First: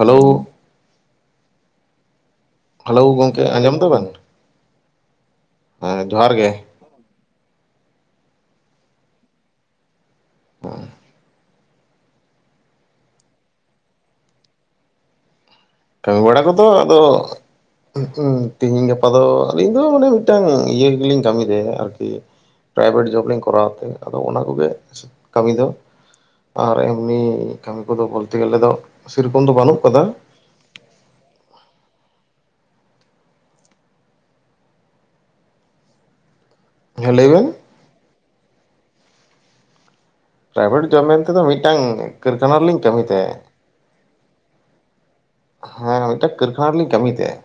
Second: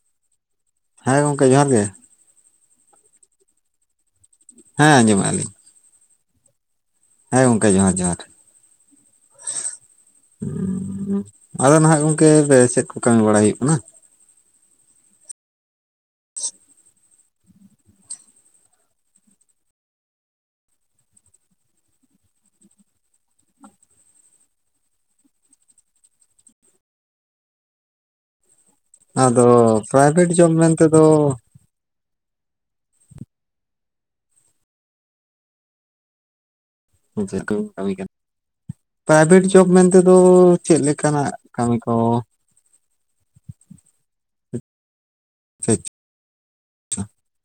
Hello. ᱦᱮᱸ ᱜᱚᱝᱠᱮ ᱡᱚᱦᱟᱨ ᱜᱮ᱾ ᱦᱮᱞᱳ ᱜᱚᱝᱠᱮ ᱟᱸᱡᱚᱢ ᱮᱫᱟ ᱵᱤᱱ? ᱦᱮᱸ ᱟᱡᱚᱢ ᱮᱫᱟ ᱞᱤᱧ᱾ ᱦᱮᱸ ᱡᱚᱦᱟᱨ ᱜᱮ᱾ ᱦᱮᱸ ᱜᱚᱝᱠᱮ ᱡᱚᱦᱟᱨ ᱡᱚᱦᱟᱨ᱾ ᱟᱫᱚ ᱱᱟᱦᱟᱜ ᱜᱚᱝᱠᱮ ᱪᱮᱫ ᱠᱚ ᱠᱟᱹᱢᱤ ᱵᱟᱲᱟᱭ ᱦᱩᱭᱩᱜ ᱠᱟᱱᱟ᱾ ᱠᱟᱹᱢᱤ ᱵᱟᱲᱟ ᱠᱚᱫᱚ ᱟᱫᱚ ᱛᱮᱦᱤᱧ ᱜᱟᱯᱟ ᱫᱚ ᱟᱹᱞᱤᱧ ᱫᱚ ᱢᱟᱱᱮ ᱢᱤᱫᱴᱟᱝ ᱤᱭᱟᱹ ᱜᱮᱞᱤᱧ ᱠᱟᱹᱢᱤ ᱟᱹᱨᱠᱤ᱾ ᱯᱨᱟᱭᱵᱷᱮᱴ ᱡᱚᱵ ᱞᱤᱧ ᱠᱚᱨᱟᱣ ᱛᱮ, ᱟᱫᱚ ᱚᱱᱟ ᱠᱚᱜᱮ ᱠᱟᱹᱢᱤ ᱫᱚ ᱟᱨ ᱮᱢᱱᱤ ᱠᱟᱹᱢᱤ ᱠᱚᱫᱚ ᱵᱚᱞᱛᱮ ᱜᱮᱞᱮ ᱫᱚ ᱥᱮᱨᱚᱠᱚᱢ ᱫᱚ ᱵᱟᱹᱱᱩᱜ ᱠᱟᱫᱟ᱾ ᱡᱚᱢ ᱢᱮᱱᱛᱮ ᱫᱚ ᱦᱮᱸ ᱞᱟᱹᱭ ᱪᱮᱫ ᱵᱮᱱ ᱞᱮᱠᱟ ᱵᱤᱱ ᱠᱟᱹᱢᱤ ᱠᱟᱱᱟ ᱯᱨᱟᱭᱵᱷᱮᱴ ᱡᱚᱵᱽ ᱢᱮᱱᱛᱮ ᱫᱚ ᱛᱮ ᱫᱚ ᱪᱮᱜ ᱞᱮᱠᱟᱱᱟᱜ ᱠᱟᱹᱢᱤ ᱠᱚ? ᱴᱮᱱᱟᱨ ᱨᱮ ᱞᱤᱧ ᱠᱟᱹᱢᱤ ᱛᱟᱦᱮᱸᱜ ᱾ ᱦᱮᱸ ᱢᱤᱫᱴᱮᱱ ᱠᱟᱹᱨᱠᱷᱟᱱᱟ ᱨᱮᱞᱤᱧ ᱠᱟᱹᱢᱤᱭ ᱛᱟᱦᱮᱸ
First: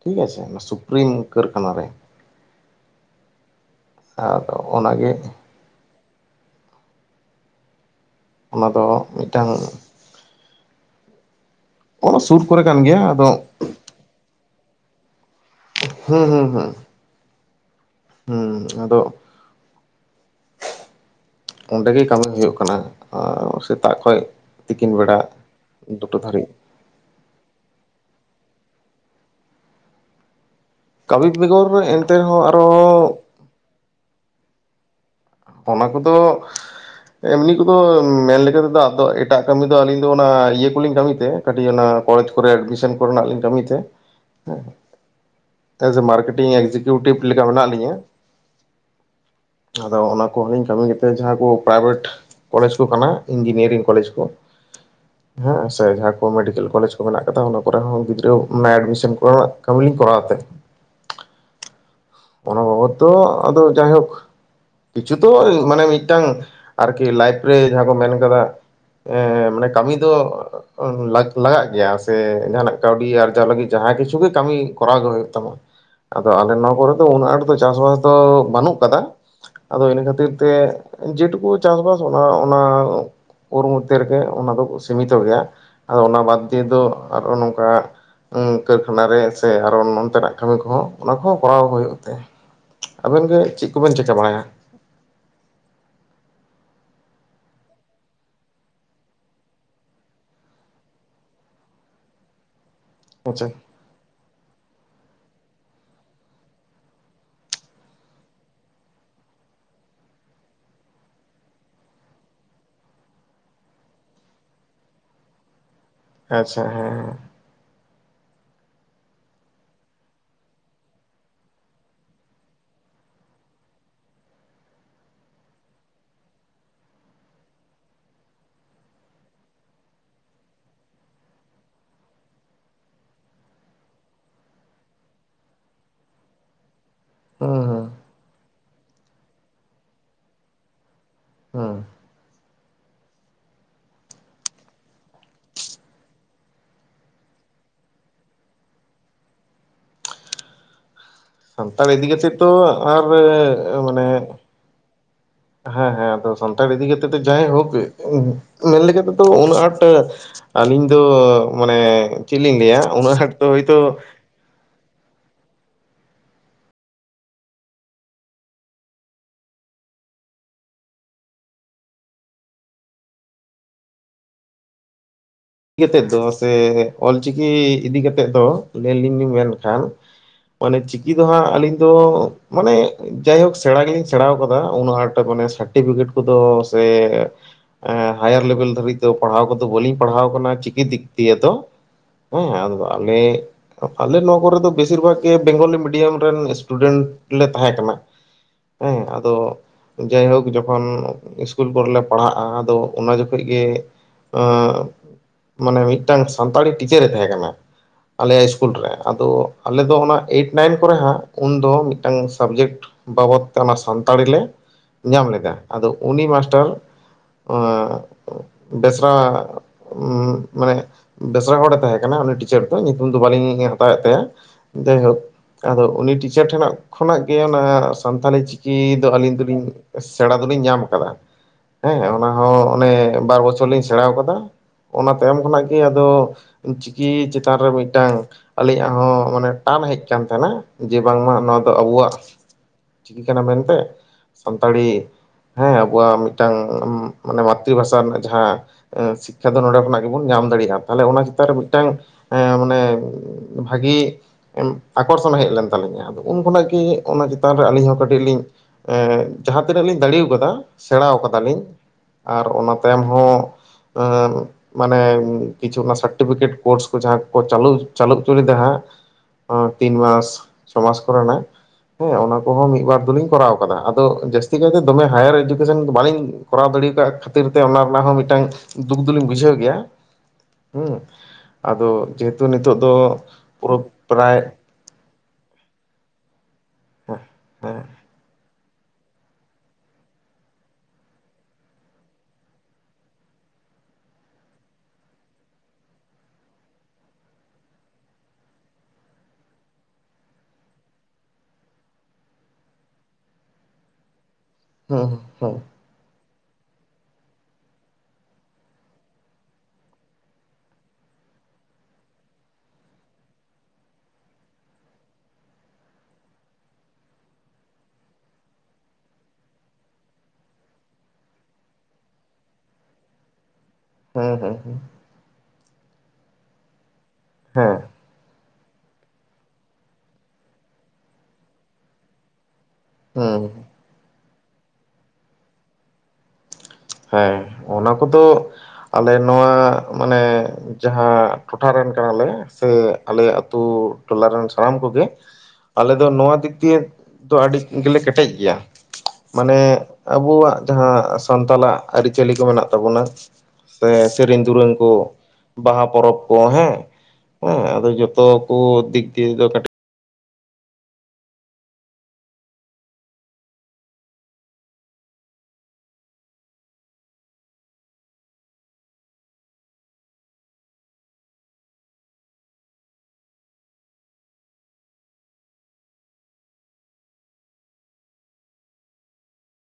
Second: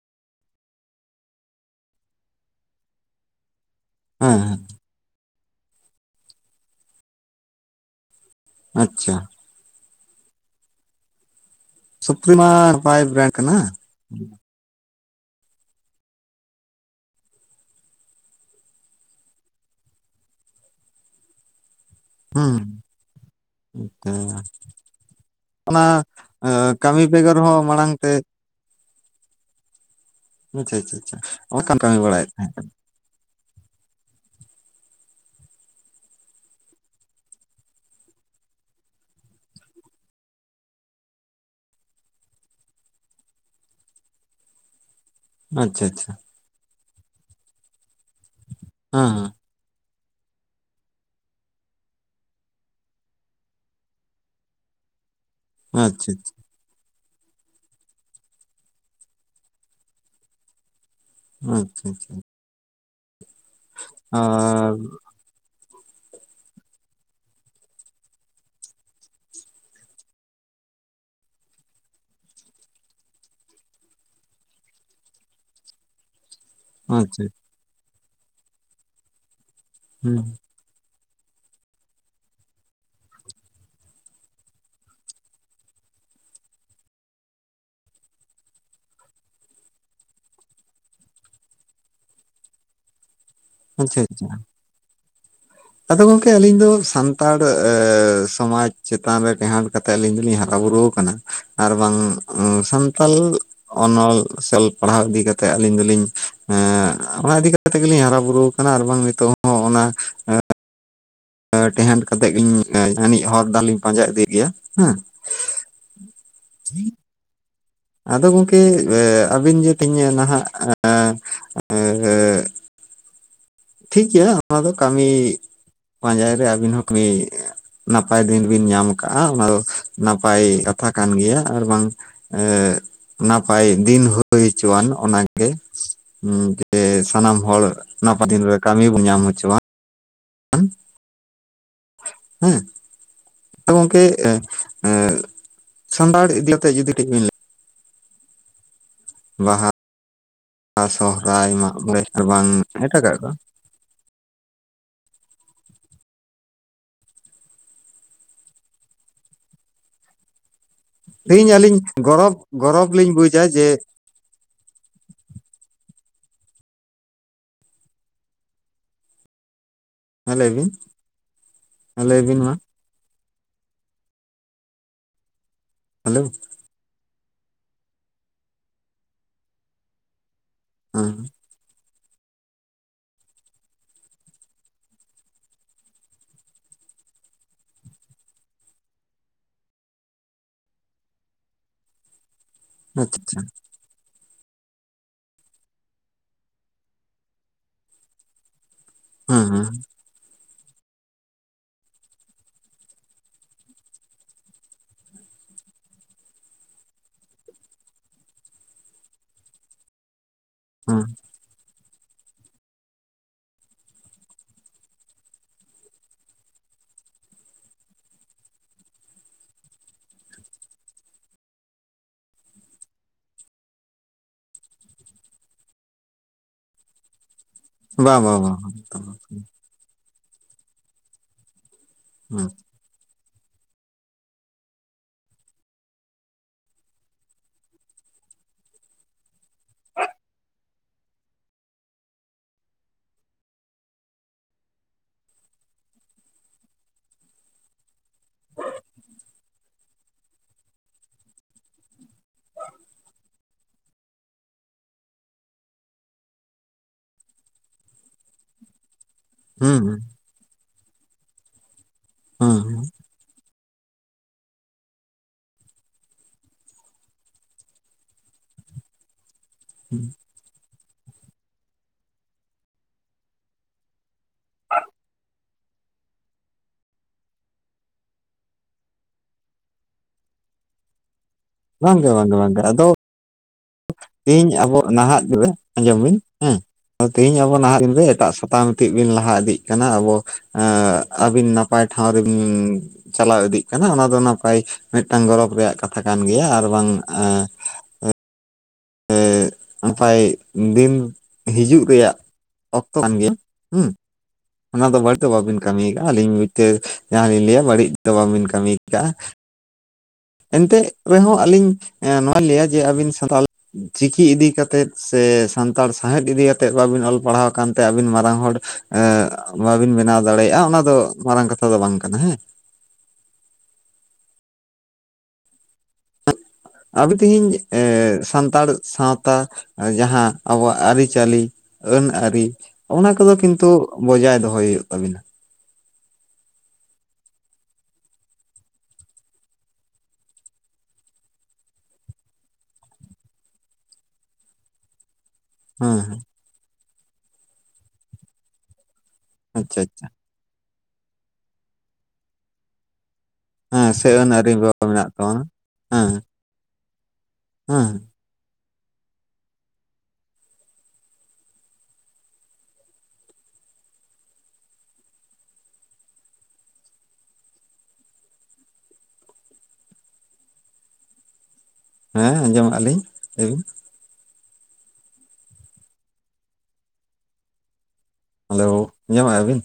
ᱴᱷᱤᱠ ᱟᱪᱷᱮ ᱥᱩᱯᱨᱤᱢ ᱠᱟᱹᱨᱠᱷᱟᱱᱟ ᱨᱮ᱾ ᱟᱫᱚ ᱦᱮᱸ ᱚᱱᱟ ᱜᱮ ᱾ ᱚᱱᱟ ᱫᱚ ᱟᱪᱪᱷᱟ ᱢᱤᱫᱴᱟᱝ ᱚᱱᱟ ᱥᱩᱨ ᱥᱩᱯᱨᱤᱢᱟ ᱠᱚᱨᱮ ᱠᱟᱱ ᱵᱟᱭ ᱜᱮᱭᱟ ᱵᱨᱮᱱᱰ ᱟᱫᱚ ᱠᱟᱱᱟ? ᱦᱩᱸ ᱦᱩᱸ ᱦᱩᱸ, ᱦᱩᱸ ᱟᱫᱚ ᱚᱸᱰᱮ ᱜᱮ ᱠᱟᱹᱢᱤ ᱦᱩᱭᱩᱜ ᱦᱩᱸ ᱠᱟᱱᱟ ᱥᱮᱛᱟᱜ ᱠᱷᱚᱡ ᱛᱤᱠᱤᱱ ᱵᱮᱲᱟ ᱚᱱᱟ ᱫᱩᱴᱳ ᱫᱷᱟᱹᱨᱤᱡ ᱾ ᱠᱟᱹᱢᱤ ᱵᱮᱜᱚᱨ ᱦᱚᱸ ᱢᱟᱲᱟᱝ ᱛᱮ ᱟᱪᱪᱷᱟ ᱟᱪᱪᱷᱟ ᱟᱪᱪᱷᱟ ᱚᱱᱠᱟᱢ ᱠᱟᱹᱢᱤ ᱵᱟᱲᱟᱭᱮᱫ ᱛᱟᱦᱮᱸ ᱠᱟᱱᱟ ᱾ ᱦᱳ ᱾ ᱚᱱᱟ ᱠᱚᱫᱚ ᱮᱢᱱᱤ ᱠᱚᱫᱚ ᱢᱮᱱ ᱞᱮᱠᱟ ᱛᱮᱫᱚ ᱮᱴᱟᱜ ᱠᱟᱹᱢᱤ ᱫᱚ ᱟᱹᱞᱤᱧ ᱫᱚ ᱚᱱᱟ ᱤᱭᱟᱹ ᱠᱚᱞᱤᱧ ᱠᱟᱹᱢᱤ ᱛᱮ ᱠᱟᱹᱴᱤᱡ ᱚᱱᱟ ᱠᱚᱞᱮᱡᱽ ᱠᱚᱨᱮ ᱮᱰᱢᱤᱥᱚᱱ ᱠᱚᱨᱮᱱᱟᱜ ᱞᱤᱧ ᱠᱟᱹᱢᱤ ᱛᱮ ᱟᱪᱪᱷᱟ ᱦᱮᱸ᱾ ᱟᱪᱪᱷᱟ ᱢᱟᱨᱠᱮᱴᱤᱝ ᱮᱠᱡᱤᱠᱤᱭᱩᱴᱤᱵᱷ ᱞᱮᱠᱟ ᱢᱮᱱᱟᱜ ᱞᱤᱧᱟ ᱾ ᱦᱟᱸ ᱦᱟᱸ, ᱟᱫᱚ ᱚᱱᱟ ᱠᱚ ᱞᱤᱧ ᱠᱟᱹᱢᱤ ᱜᱮ ᱛᱟᱦᱮᱜ ᱡᱟᱦᱟᱸ ᱠᱚ ᱯᱨᱟᱭᱵᱷᱮᱴ ᱠᱚᱞᱮᱡᱽ ᱠᱚ ᱠᱟᱱᱟ ᱤᱧᱡᱤᱱᱤᱭᱟᱨᱤᱝ ᱠᱚᱞᱮᱡᱽ ᱠᱚ ᱾ ᱦᱮᱸ ᱥᱮ ᱡᱟᱦᱟ ᱟᱪᱪᱷᱟ ᱠᱚ ᱢᱮᱰᱤᱠᱮᱞ ᱠᱚᱞᱮᱡᱽ ᱠᱚ ᱾ ᱢᱮᱱᱟᱜ ᱠᱟᱫᱟ ᱚᱱᱟ ᱠᱚᱨᱮ ᱦᱚᱸ ᱜᱤᱫᱽᱨᱟᱹ ᱢᱟᱱᱮ ᱮᱰᱢᱤᱥᱟᱱ ᱠᱚᱨᱮᱱᱟᱜ ᱠᱟᱹᱢᱤ ᱞᱤᱧ ᱠᱚᱨᱟᱣ ᱛᱮ ᱾ ᱟᱪᱪᱷᱟ ᱟᱪᱪᱷᱟ ᱾ ᱚᱱᱟ ᱵᱟᱵᱚᱛ ᱫᱚ ᱟᱫᱚ ᱡᱟᱭᱦᱳᱠ ᱟᱨ ᱡᱚᱛᱚ ᱢᱟᱱᱮ ᱢᱤᱫᱴᱟᱝ ᱟᱨᱠᱤ ᱞᱟᱭᱤᱯᱷ ᱨᱮ ᱡᱟᱦᱟᱸ ᱠᱚ ᱢᱮᱱ ᱠᱟᱫᱟ ᱢᱟᱱᱮ ᱠᱟᱹᱢᱤ ᱫᱚ ᱞᱟᱠ ᱞᱟᱜᱟᱜ ᱜᱮᱭᱟ ᱥᱮ ᱡᱟᱦᱱᱟᱜ ᱠᱟᱹᱣᱰᱤ ᱟᱨᱡᱟᱣ ᱞᱟᱹᱜᱤᱫ ᱡᱟᱦᱟᱸ ᱠᱤᱪᱷᱩ ᱜᱮ ᱠᱟᱹᱢᱤ ᱠᱚᱨᱟᱣ ᱜᱮ ᱦᱩᱭᱩᱜ ᱛᱟᱢᱟ ᱟᱫᱚ ᱟᱞᱮ ᱱᱚᱣᱟ ᱠᱚᱨᱮ ᱟᱪᱪᱷᱟ ᱩᱱᱟᱹᱜ ᱟᱸᱴ ᱫᱚ ᱪᱟᱥᱵᱟᱥ ᱫᱚ ᱵᱟᱹᱱᱩᱜ ᱠᱟᱫᱟ ᱟᱫᱚ ᱤᱱᱟᱹ ᱦᱩᱸ ᱠᱷᱟᱹᱛᱤᱨ ᱛᱮ ᱡᱮᱴᱩᱠᱩ ᱪᱟᱥᱵᱟᱥ ᱚᱱᱟ ᱚᱱᱟ ᱳᱨ ᱢᱚᱫᱽᱫᱷᱮ ᱨᱮᱜᱮ ᱚᱱᱟ ᱫᱚ ᱥᱤᱢᱤᱛᱚᱜ ᱜᱮᱭᱟ ᱟᱫᱚ ᱚᱱᱟ ᱵᱟᱫᱽ ᱫᱤᱭᱮ ᱫᱚ ᱟᱨᱦᱚᱸ ᱱᱚᱝᱠᱟ ᱠᱟᱹᱨᱠᱷᱟᱱᱟ ᱨᱮ ᱥᱮ ᱟᱨᱦᱚᱸ ᱱᱚᱱᱛᱮᱱᱟᱜ ᱠᱟᱹᱢᱤ ᱠᱚᱦᱚᱸ ᱚᱱᱟ ᱠᱚᱦᱚᱸ ᱠᱚᱨᱟᱣ ᱦᱳᱭᱳᱜ ᱛᱮ ᱟᱵᱮᱱ ᱜᱮ ᱪᱮᱫ ᱠᱚᱵᱮᱱ ᱟᱪᱪᱷᱟ ᱪᱮᱠᱟᱹ ᱟᱪᱪᱷᱟ ᱵᱟᱲᱟᱭᱟ? ᱟᱫᱚ ᱜᱚᱝᱠᱮ ᱟᱹᱞᱤᱧ ᱫᱚ ᱥᱟᱱᱛᱟᱲ ᱥᱚᱢᱟᱡᱽ ᱪᱮᱛᱟᱱ ᱨᱮ ᱴᱮᱸᱦᱟᱴ ᱠᱟᱛᱮ ᱟᱹᱞᱤᱧ ᱫᱚᱞᱤᱧ ᱦᱟᱨᱟ ᱵᱩᱨᱩ ᱠᱟᱱᱟ᱾ ᱟᱨ ᱵᱟᱝ ᱥᱟᱱᱛᱟᱞ ᱦᱮᱸᱥᱮ ᱚᱱᱚᱞ ᱥᱮ ᱚᱞ ᱯᱟᱲᱦᱟᱣ ᱤᱫᱤ ᱠᱟᱛᱮᱜ ᱟᱞᱤᱧ ᱫᱚᱞᱤᱧ ᱚᱱᱟ ᱤᱫᱤ ᱠᱟᱛᱮ ᱜᱮᱞᱤᱧ ᱦᱟᱨᱟ ᱵᱩᱨᱩ ᱟᱨ ᱵᱟᱝ ᱱᱤᱛᱚᱜ ᱦᱚᱸ ᱚᱱᱟ ᱛᱮᱦᱟᱴ ᱠᱟᱛᱮᱜ ᱜᱤᱧ ᱡᱟᱱᱤᱡ ᱦᱚᱨ ᱫᱟᱨ ᱤᱧ ᱯᱟᱸᱡᱟ ᱤᱫᱤᱭᱮᱜ ᱜᱮᱭᱟ ᱦᱮᱸ ᱾ ᱟᱪᱪᱷᱟ ᱦᱮᱸ ᱦᱮᱸ ᱾ ᱟᱫᱚ ᱜᱚᱝᱠᱮ ᱟᱹᱵᱤᱱ ᱡᱮ ᱛᱮᱦᱮᱧ ᱱᱟᱦᱟᱜ ᱴᱷᱤᱠ ᱜᱮᱭᱟ ᱚᱱᱟ ᱫᱚ ᱠᱟᱹᱢᱤ ᱯᱟᱸᱡᱟᱭ ᱨᱮ ᱟᱹᱵᱤᱱ ᱦᱚᱸ ᱠᱟᱹᱢᱤ ᱱᱟᱯᱟᱭ ᱫᱤᱱ ᱵᱤᱱ ᱧᱟᱢ ᱟᱠᱟᱜ-ᱟ ᱚᱱᱟ ᱫᱚ ᱱᱟᱯᱟᱭ ᱠᱟᱛᱷᱟ ᱠᱟᱱ ᱜᱮᱭᱟ ᱟᱨ ᱵᱟᱝ ᱱᱟᱯᱟᱭ ᱫᱤᱱ ᱦᱳᱭ ᱦᱚᱪᱚᱣᱟᱱ ᱚᱱᱟᱜᱮ ᱥᱮ ᱥᱟᱱᱟᱢ ᱦᱮᱸ ᱦᱚᱲ ᱦᱩᱸ ᱱᱟᱯᱟᱭ ᱫᱤᱱᱨᱮ ᱠᱟᱹᱢᱤ ᱵᱚᱱ ᱧᱟᱢ ᱦᱚᱪᱚᱣᱟᱱ ᱾ ᱚᱻ ᱦᱮᱸ ᱜᱚᱝᱠᱮ ᱥᱟᱱᱛᱟᱲ ᱤᱫᱤ ᱠᱟᱛᱮ ᱡᱩᱫᱤ ᱠᱟᱹᱡ ᱵᱤᱱ ᱞᱟᱹᱭᱟ? ᱵᱟᱦᱟ ᱵᱟᱦᱟ ᱥᱚᱦᱨᱟᱭ ᱢᱟᱜ ᱥᱟᱱᱛᱟᱲ ᱢᱚᱬᱮ ᱤᱫᱤ ᱟᱨ ᱠᱟᱛᱮᱫ ᱵᱟᱝ ᱛᱚ ᱟᱨ ᱮᱴᱟᱠᱟᱜ ᱠᱚ ᱾ ᱢᱟᱱᱮ ᱦᱮᱸ ᱾ ᱦᱮᱸ ᱟᱫᱚ ᱥᱟᱱᱛᱟᱲ ᱤᱫᱤ ᱠᱟᱛᱮᱜ ᱡᱟᱭ ᱦᱳᱠ ᱢᱮᱱ ᱞᱮᱠᱟ ᱛᱮᱫᱚ ᱩᱱᱟᱹᱜ ᱟᱸᱴ ᱟᱹᱞᱤᱧ ᱫᱚ ᱛᱮᱦᱤᱧ ᱢᱟᱱᱮ ᱟᱹᱞᱤᱧ ᱜᱚᱨᱚᱵᱽ ᱪᱮᱫ ᱞᱤᱧ ᱞᱟᱹᱭᱟ ᱜᱚᱨᱚᱵᱽ ᱞᱤᱧ ᱩᱱᱟᱹᱜ ᱟᱴ ᱵᱩᱡᱟ ᱫᱚ ᱡᱮ ᱦᱚᱳᱭᱛᱳ ᱦᱮᱸ ᱞᱟᱹᱭ ᱵᱤᱱ ᱦᱮᱸ ᱞᱟᱹᱭᱵᱤᱱ ᱢᱟ ᱤᱫᱤ ᱠᱟᱛᱮᱮᱫ ᱫᱚ ᱦᱮᱞᱳ ᱥᱮ ᱚᱞᱪᱤᱠᱤ ᱤᱫᱤ ᱠᱟᱛᱮᱜ ᱫᱚ ᱞᱟᱹᱭᱞᱤᱧ ᱞᱤᱧ ᱢᱮᱱᱠᱷᱟᱱ ᱢᱟᱱᱮ ᱪᱤᱠᱤ ᱫᱚ ᱦᱮᱸ ᱦᱟᱸᱜ ᱟᱹᱞᱤᱧ ᱢᱟᱱᱮ ᱡᱟᱭᱦᱳᱠ ᱥᱮᱬᱟ ᱜᱮᱞᱤᱧ ᱥᱮᱬᱟ ᱟᱠᱟᱫᱟ ᱩᱱᱟᱹᱜ ᱟᱸᱴ ᱢᱟᱱᱮ ᱥᱟᱨᱴᱤᱯᱷᱤᱠᱮᱴ ᱦᱟᱭᱟᱨ ᱞᱮᱵᱮᱞ ᱫᱷᱟᱹᱨᱤᱡ ᱫᱚ ᱯᱟᱲᱦᱟᱣ ᱠᱚᱫᱚ ᱵᱟᱹᱞᱤᱧ ᱯᱟᱲᱦᱟᱣ ᱚᱱᱟ ᱪᱤᱠᱤ ᱫᱤᱠ ᱫᱤᱭᱮ ᱫᱚ ᱦᱮᱸ ᱟ ᱟᱪᱪᱷᱟ ᱟᱪᱪᱷᱟ ᱟᱞᱮ ᱟᱞᱮ ᱱᱚᱣᱟ ᱠᱚᱨᱮ ᱫᱚ ᱵᱮᱥᱤᱨ ᱵᱷᱟᱜᱽ ᱜᱮ ᱵᱮᱝᱜᱚᱞᱤ ᱢᱤᱰᱤᱭᱟᱢ ᱨᱮᱱ ᱥᱴᱩᱰᱮᱱᱴ ᱞᱮ ᱛᱟᱦᱮᱸ ᱠᱟᱱᱟ ᱾ ᱦᱮᱸ ᱟᱫᱚ ᱡᱟᱭᱦᱳᱠ ᱡᱚᱠᱷᱚᱱ ᱤᱥᱠᱩᱞ ᱠᱚᱨᱮᱞᱮ ᱯᱟᱲᱦᱟᱜᱼᱟ ᱟᱫᱚ ᱚᱱᱟ ᱡᱚᱠᱷᱚᱱ ᱜᱮ ᱟᱨ ᱾ ᱢᱟᱱᱮ ᱢᱤᱫᱴᱟᱝ ᱥᱟᱱᱛᱟᱲᱤ ᱴᱤᱪᱟᱨᱮ ᱛᱟᱦᱮᱸ ᱠᱟᱱᱟ ᱾ ᱟᱞᱮᱭᱟᱜ ᱤᱥᱠᱩᱞ ᱨᱮ ᱟᱫᱚ ᱟᱞᱮ ᱚᱱᱟ ᱮᱭᱤᱴ ᱱᱟᱭᱤᱱ ᱠᱚᱨᱮ ᱦᱮᱸ ᱦᱟᱸᱜ ᱾ ᱩᱱᱫᱚ ᱢᱤᱫᱴᱟᱝ ᱥᱟᱵᱡᱮᱠᱴ ᱵᱟᱵᱚᱫ ᱛᱮ ᱚᱱᱟ ᱥᱟᱱᱛᱟᱲᱤ ᱞᱮ ᱧᱟᱢ ᱞᱮᱫᱟ ᱟᱫᱚ ᱩᱱᱤ ᱢᱟᱥᱴᱟᱨ ᱵᱮᱥᱨᱟ ᱢᱟᱱᱮ ᱵᱮᱥᱨᱟ ᱦᱚᱲᱮ ᱛᱟᱦᱮᱸ ᱠᱟᱱᱟᱟᱱᱟ ᱩᱱᱤ ᱴᱤᱪᱟᱨ ᱫᱚ ᱧᱩᱛᱩᱢ ᱫᱚ ᱵᱟᱹᱞᱤᱧ ᱦᱟᱛᱟᱣᱮᱫ ᱛᱟᱭᱟ ᱡᱟᱭᱦᱳᱠ ᱟᱫᱚ ᱩᱱᱤ ᱴᱤᱪᱟᱨ ᱴᱷᱮᱱᱟᱜ ᱠᱷᱚᱱᱟᱜ ᱜᱮ ᱚᱱᱟ ᱵᱟᱝ ᱵᱟᱝ ᱥᱟᱱᱛᱷᱟᱤ ᱪᱤᱠᱤ ᱵᱟᱝ ᱫᱚ ᱟᱹᱞᱤᱧ ᱫᱚᱞᱤᱧ ᱥᱮᱬᱟ ᱫᱚᱞᱤᱧ ᱧᱟᱢ ᱠᱟᱫᱟ ᱾ ᱦᱮᱸ ᱚᱱᱟ ᱦᱩᱸ ᱦᱚᱸ ᱚᱱᱮ ᱵᱟᱨ ᱵᱚᱪᱷᱚᱨ ᱞᱤᱧ ᱥᱮᱬᱟᱣ ᱠᱟᱫᱟ ᱚᱱᱟ ᱛᱟᱭᱚᱢ ᱠᱷᱚᱱᱟᱜ ᱜᱮ ᱟᱫᱚ ᱪᱤᱠᱤ ᱪᱮᱛᱟᱱ ᱨᱮ ᱢᱤᱫᱴᱟᱝ ᱟᱹᱞᱤᱧᱟᱜ ᱦᱚᱸ ᱢᱟᱱᱮ ᱴᱟᱱ ᱦᱮᱡ ᱠᱟᱱ ᱛᱟᱦᱮᱱᱟ ᱡᱮ ᱵᱟᱝᱢᱟ ᱱᱚᱣᱟ ᱫᱚ ᱟᱵᱚᱣᱟᱜ ᱪᱤᱠᱤ ᱠᱟᱱᱟ ᱢᱮᱱᱛᱮ ᱥᱟᱱᱛᱟᱲᱤ ᱦᱮᱸ ᱟᱵᱚᱣᱟᱜ ᱢᱤᱫᱴᱟᱝ ᱢᱟᱱᱮ ᱢᱟᱛᱨᱤ ᱵᱷᱟᱥᱟ ᱨᱮᱱᱟᱜ ᱡᱟᱦᱟᱸ ᱮ ᱥᱤ ᱠᱷᱟ ᱫᱚ ᱱᱚᱰᱮ ᱠᱷᱚᱱᱟᱜ ᱜᱮᱵᱚᱱ ᱧᱟᱢ ᱫᱟᱲᱮᱭᱟᱜᱼᱟ, ᱛᱟᱦᱚᱞᱮ ᱚᱱᱟ ᱪᱮᱛᱟᱱ ᱨᱮ ᱢᱤᱫᱴᱟᱝ ᱮ ᱢᱟᱱᱮ ᱵᱷᱟᱹᱜᱤ ᱟᱠᱚᱨᱥᱚᱱ ᱦᱮᱡ ᱞᱮᱱ ᱛᱟᱹᱞᱤᱧᱟ ᱾ ᱟᱫᱚ ᱩᱱ ᱠᱷᱚᱱᱟᱜ ᱜᱮ ᱚᱱᱟ ᱪᱮᱛᱟᱱ ᱨᱮ ᱟᱹᱞᱤᱧ ᱦᱚᱸ ᱠᱟᱹᱴᱤᱡ ᱞᱤᱧ ᱮ ᱡᱟᱦᱟᱸ ᱦᱩᱸ ᱛᱤᱱᱟᱹᱜ ᱞᱤᱧ ᱫᱟᱲᱮᱣᱠᱟᱫᱟ ᱥᱮᱬᱟᱣ ᱠᱟᱫᱟᱞᱤᱧ ᱟᱨ ᱚᱱᱟ ᱦᱩᱸ ᱛᱟᱭᱚᱢ ᱦᱚᱸ ᱟᱨ ᱢᱟᱱᱮ ᱠᱤᱪᱷᱩ ᱚᱱᱟ ᱥᱟᱨᱴᱯᱷᱤᱠᱮᱴ ᱠᱳᱨᱥ ᱠᱚ ᱡᱟᱦᱟᱸ ᱠᱚ ᱪᱟᱞᱩ ᱪᱟᱞᱩ ᱦᱚᱪᱚ ᱞᱮᱫᱟ ᱦᱟᱸᱜ ᱚ ᱛᱤᱱ ᱢᱟᱥ ᱪᱷᱚ ᱢᱟᱥ ᱠᱚᱨᱮ ᱱᱟᱜ ᱦᱮᱸ, ᱚᱱᱟ ᱠᱚᱦᱚᱸ ᱢᱤᱫᱵᱟᱨ ᱫᱚᱞᱤᱧ ᱠᱚᱨᱟᱣ ᱠᱟᱫᱟ, ᱟᱫᱚ ᱡᱟᱹᱥᱛᱤ ᱠᱟᱭᱛᱮ ᱫᱚᱢᱮ ᱦᱟᱭᱟᱨ ᱮᱰᱩᱠᱮᱥᱚᱱ ᱫᱚ ᱵᱟᱞᱤᱧ ᱠᱚᱨᱟᱣ ᱫᱟᱲᱮᱣ ᱠᱟᱫ ᱠᱷᱟᱹᱛᱤᱨ ᱛᱮ ᱚᱱᱟ ᱨᱮᱱᱟᱜ ᱦᱚᱸ ᱢᱤᱫᱴᱟᱝ ᱫᱩᱠ ᱫᱚᱞᱤᱧ ᱵᱩᱡᱷᱟᱹᱣ ᱜᱮᱭᱟ ᱾ ᱦᱮᱸ, ᱟᱫᱚ ᱵᱟᱝᱜᱮ ᱵᱟᱝᱜᱮ ᱡᱮᱦᱮᱛᱩ ᱵᱟᱝᱜᱮ ᱱᱤᱛᱚᱜ ᱟᱫᱚ ᱫᱚ [unintelligible] ᱛᱮᱦᱤᱧ ᱟᱵᱚ ᱱᱟᱦᱟᱜ ᱫᱤᱱ ᱨᱮ ᱟᱸᱡᱚᱢ ᱵᱤᱱ ᱦᱮᱸ ᱛᱮᱦᱤᱧ ᱟᱵᱚ ᱦᱮᱸ ᱱᱟᱦᱟᱜ ᱫᱤᱱᱨᱮ ᱮᱴᱟᱜ ᱥᱟᱛᱟᱢ ᱴᱤᱜ ᱵᱤᱱ ᱞᱟᱦᱟ ᱤᱫᱤᱜ ᱠᱟᱱᱟ ᱟᱵᱚ ᱮ ᱟᱹᱵᱤᱱ ᱱᱟᱯᱟᱭ ᱴᱷᱟᱶ ᱨᱮᱵᱤᱱ ᱪᱟᱞᱟᱣ ᱤᱫᱤᱜ ᱠᱟᱱᱟ ᱚᱱᱟ ᱫᱚ ᱱᱟᱯᱟᱭ ᱢᱤᱫᱴᱟᱝ ᱜᱚᱨᱚᱵᱽ ᱨᱮᱭᱟᱜ ᱠᱟᱛᱷᱟ ᱠᱟᱱ ᱜᱮᱭᱟ ᱾ ᱟᱨ ᱵᱟᱝ ᱟ ᱱᱟᱯᱟᱭ ᱫᱤᱱ ᱦᱤᱡᱩᱜ ᱨᱮᱭᱟᱜ ᱚᱠᱛᱚ ᱠᱟᱱ ᱜᱮᱭᱟ ᱦᱩᱸ ᱾ ᱚᱱᱟ ᱫᱚ ᱦᱩᱸ ᱵᱟᱹᱲᱤᱡ ᱫᱚ ᱦᱩᱸ ᱵᱟᱹᱵᱤᱱ ᱠᱟᱹᱢᱤᱣ ᱠᱟᱜᱼᱟ ᱟᱹᱞᱤᱧ ᱛᱮ ᱡᱟᱦᱟᱸ ᱞᱤᱧ ᱞᱟᱹᱭᱟ ᱵᱟᱹᱲᱤᱡ ᱫᱚ ᱵᱟᱵᱤᱱ ᱠᱟᱹᱢᱤ ᱠᱟᱜᱼᱟ ᱾ ᱮᱱᱛᱮᱜ ᱨᱮᱦᱚᱸ ᱟᱞᱤᱧ ᱮ ᱱᱚᱣᱟᱧ ᱞᱟᱹᱭᱟ ᱡᱮ ᱟᱵᱤᱱ ᱥᱟᱱᱛᱟᱞ ᱪᱤᱠᱤ ᱤᱫᱤ ᱠᱟᱛᱮᱫ ᱥᱮ ᱥᱟᱱᱛᱟᱲ ᱥᱟᱶᱦᱮᱫ ᱤᱫᱤ ᱠᱟᱛᱮᱫ ᱵᱟᱵᱤᱱ ᱚᱞ ᱯᱟᱲᱦᱟᱣ ᱠᱟᱱᱛᱮ ᱟᱹᱵᱤᱱ ᱢᱟᱨᱟᱝ ᱦᱚᱲ ᱮ ᱵᱟᱵᱤᱱ ᱵᱮᱱᱟᱣ ᱫᱟᱲᱮᱭᱟᱜᱼᱟ ᱚᱱᱟ ᱫᱚ ᱢᱟᱨᱟᱝ ᱠᱟᱛᱷᱟ ᱫᱚ ᱵᱟᱝ ᱠᱟᱱᱟ ᱦᱮᱸ ᱾ ᱦᱮᱸ ᱦᱮᱸ ᱦᱮᱸ ᱾ ᱟᱵᱤ ᱛᱤᱦᱤᱧ ᱦᱮᱸ ᱮ ᱥᱟᱱᱛᱟᱲ ᱥᱟᱶ ᱛᱟ ᱡᱟᱦᱟᱸ ᱟᱵᱚᱣᱟᱜ ᱟᱹᱨᱤᱪᱟᱹᱞᱤ ᱟᱹᱱ ᱟᱹᱨᱤ ᱚᱱᱟ ᱠᱚᱫᱚ ᱦᱩᱸ ᱠᱤᱱᱛᱩ ᱵᱚᱡᱟᱭ ᱫᱚᱦᱚᱭ ᱦᱩᱭᱩᱜ ᱛᱟᱵᱤᱱᱟ ᱾ ᱦᱮᱸ ᱚᱱᱟ ᱠᱚᱫᱚ ᱟᱞᱮ ᱱᱚᱣᱟ ᱢᱟᱱᱮ ᱡᱟᱦᱟᱸ ᱴᱚᱴᱷᱟ ᱨᱮᱱ ᱠᱟᱱᱟᱞᱮ ᱥᱮ ᱟᱞᱮᱣᱟᱜ ᱟᱹᱛᱩ ᱴᱚᱞᱟ ᱨᱮᱱ ᱥᱟᱱᱟᱢ ᱠᱚ ᱜᱮ ᱟᱞᱮ ᱦᱮᱸ ᱫᱚ ᱦᱮᱸ ᱱᱩᱣᱟ ᱫᱤᱠ ᱫᱤᱭᱮ ᱫᱚ ᱟᱹᱰᱤ ᱜᱮᱞᱮ ᱠᱮᱴᱮᱡ ᱜᱮᱭᱟ, ᱟᱪᱪᱷᱟ ᱢᱟᱱᱮ ᱟᱪᱪᱷᱟ ᱟᱵᱩᱣᱟᱜ ᱡᱟᱦᱟᱸ ᱥᱟᱱᱛᱟᱞᱟᱜ ᱟᱹᱨᱤᱪᱟᱹᱞᱤ ᱠᱚ ᱢᱮᱱᱟᱜ ᱛᱟᱵᱩᱱᱟ ᱾ ᱦᱮᱸ ᱥᱮ ᱟᱹᱱ ᱥᱮᱨᱮᱧ ᱟᱹᱨᱤ ᱫᱩᱨᱟᱹᱝ ᱠᱩ ᱢᱮᱱᱟᱜ ᱛᱟᱵᱚᱱᱟ ᱵᱟᱦᱟ ᱦᱮᱸ ᱯᱚᱨᱚᱵᱽ ᱠᱚ ᱦᱮᱸ ᱾ ᱦᱮᱸ ᱟᱫᱚ ᱡᱚᱛᱚ ᱠᱩ ᱫᱤᱠ ᱫᱤᱭᱮ ᱫᱚ ᱠᱟᱹᱴᱤᱡ ᱦᱮᱸ ᱟᱸᱡᱚᱢᱚᱜᱼᱟ ᱞᱤᱧ, ᱞᱟᱹᱭᱵᱤᱱ ᱾ ᱦᱮᱞᱳ! ᱟᱸᱡᱚᱢᱮᱜᱼᱟ ᱵᱤᱱ?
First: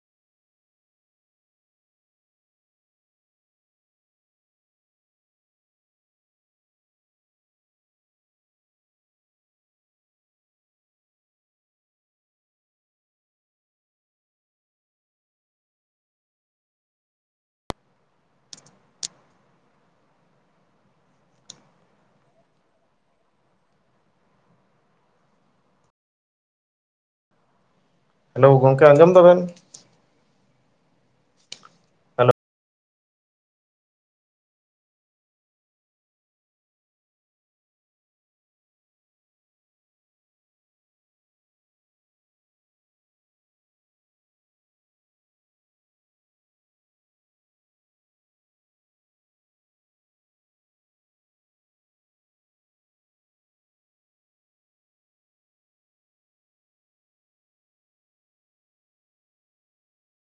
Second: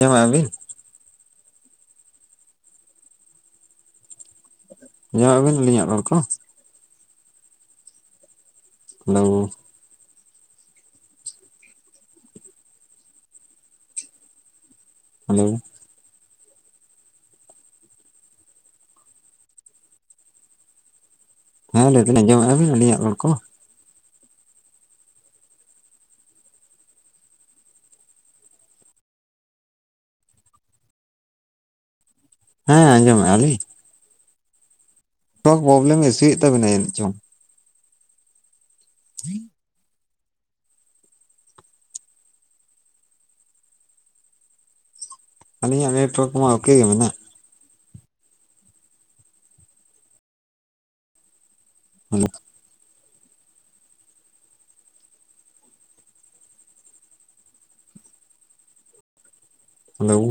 ᱟᱸᱡᱚᱢᱮᱜᱼᱟ ᱵᱤᱱ? ᱟᱸᱡᱚᱢᱮᱜᱼᱟᱵᱤᱱ ᱟᱹᱞᱤᱧᱟᱜ ᱨᱚᱲ ᱠᱚ? ᱦᱮᱞᱳ! ᱦᱮᱞᱳ! ᱦᱮᱸ ᱞᱟᱹᱭ ᱫᱟᱞᱤᱧ ᱟᱸᱡᱚᱢᱮᱜᱼᱟ ᱵᱤᱱ ᱟᱹᱞᱤᱧᱟᱜ ᱨᱚᱲ ᱠᱚ? ᱦᱮᱞᱳ ᱜᱚᱝᱠᱮ ᱟᱸᱡᱚᱢ ᱫᱟᱵᱮᱱ? ᱦᱮᱸ, ᱟᱸᱡᱚᱢᱮᱜᱼᱟ ᱞᱤᱧ ᱾ [unintelligible] ᱯᱨᱚᱵᱞᱮᱢ ᱤᱥᱩᱭᱮᱜ ᱛᱟᱵᱮᱱᱟ ᱡᱟᱹᱱᱤᱡ ᱪᱚᱝ! [unintelligible] ᱟᱹᱞᱤᱧᱟᱜ ᱱᱮᱴᱣᱟᱨᱠ ᱢᱟ ᱚᱠᱮ ᱜᱮ ᱢᱮᱱᱟᱜᱼᱟ ᱾ ᱦᱮᱞᱼᱳ ᱾ ᱦᱮᱞᱳᱣ ᱾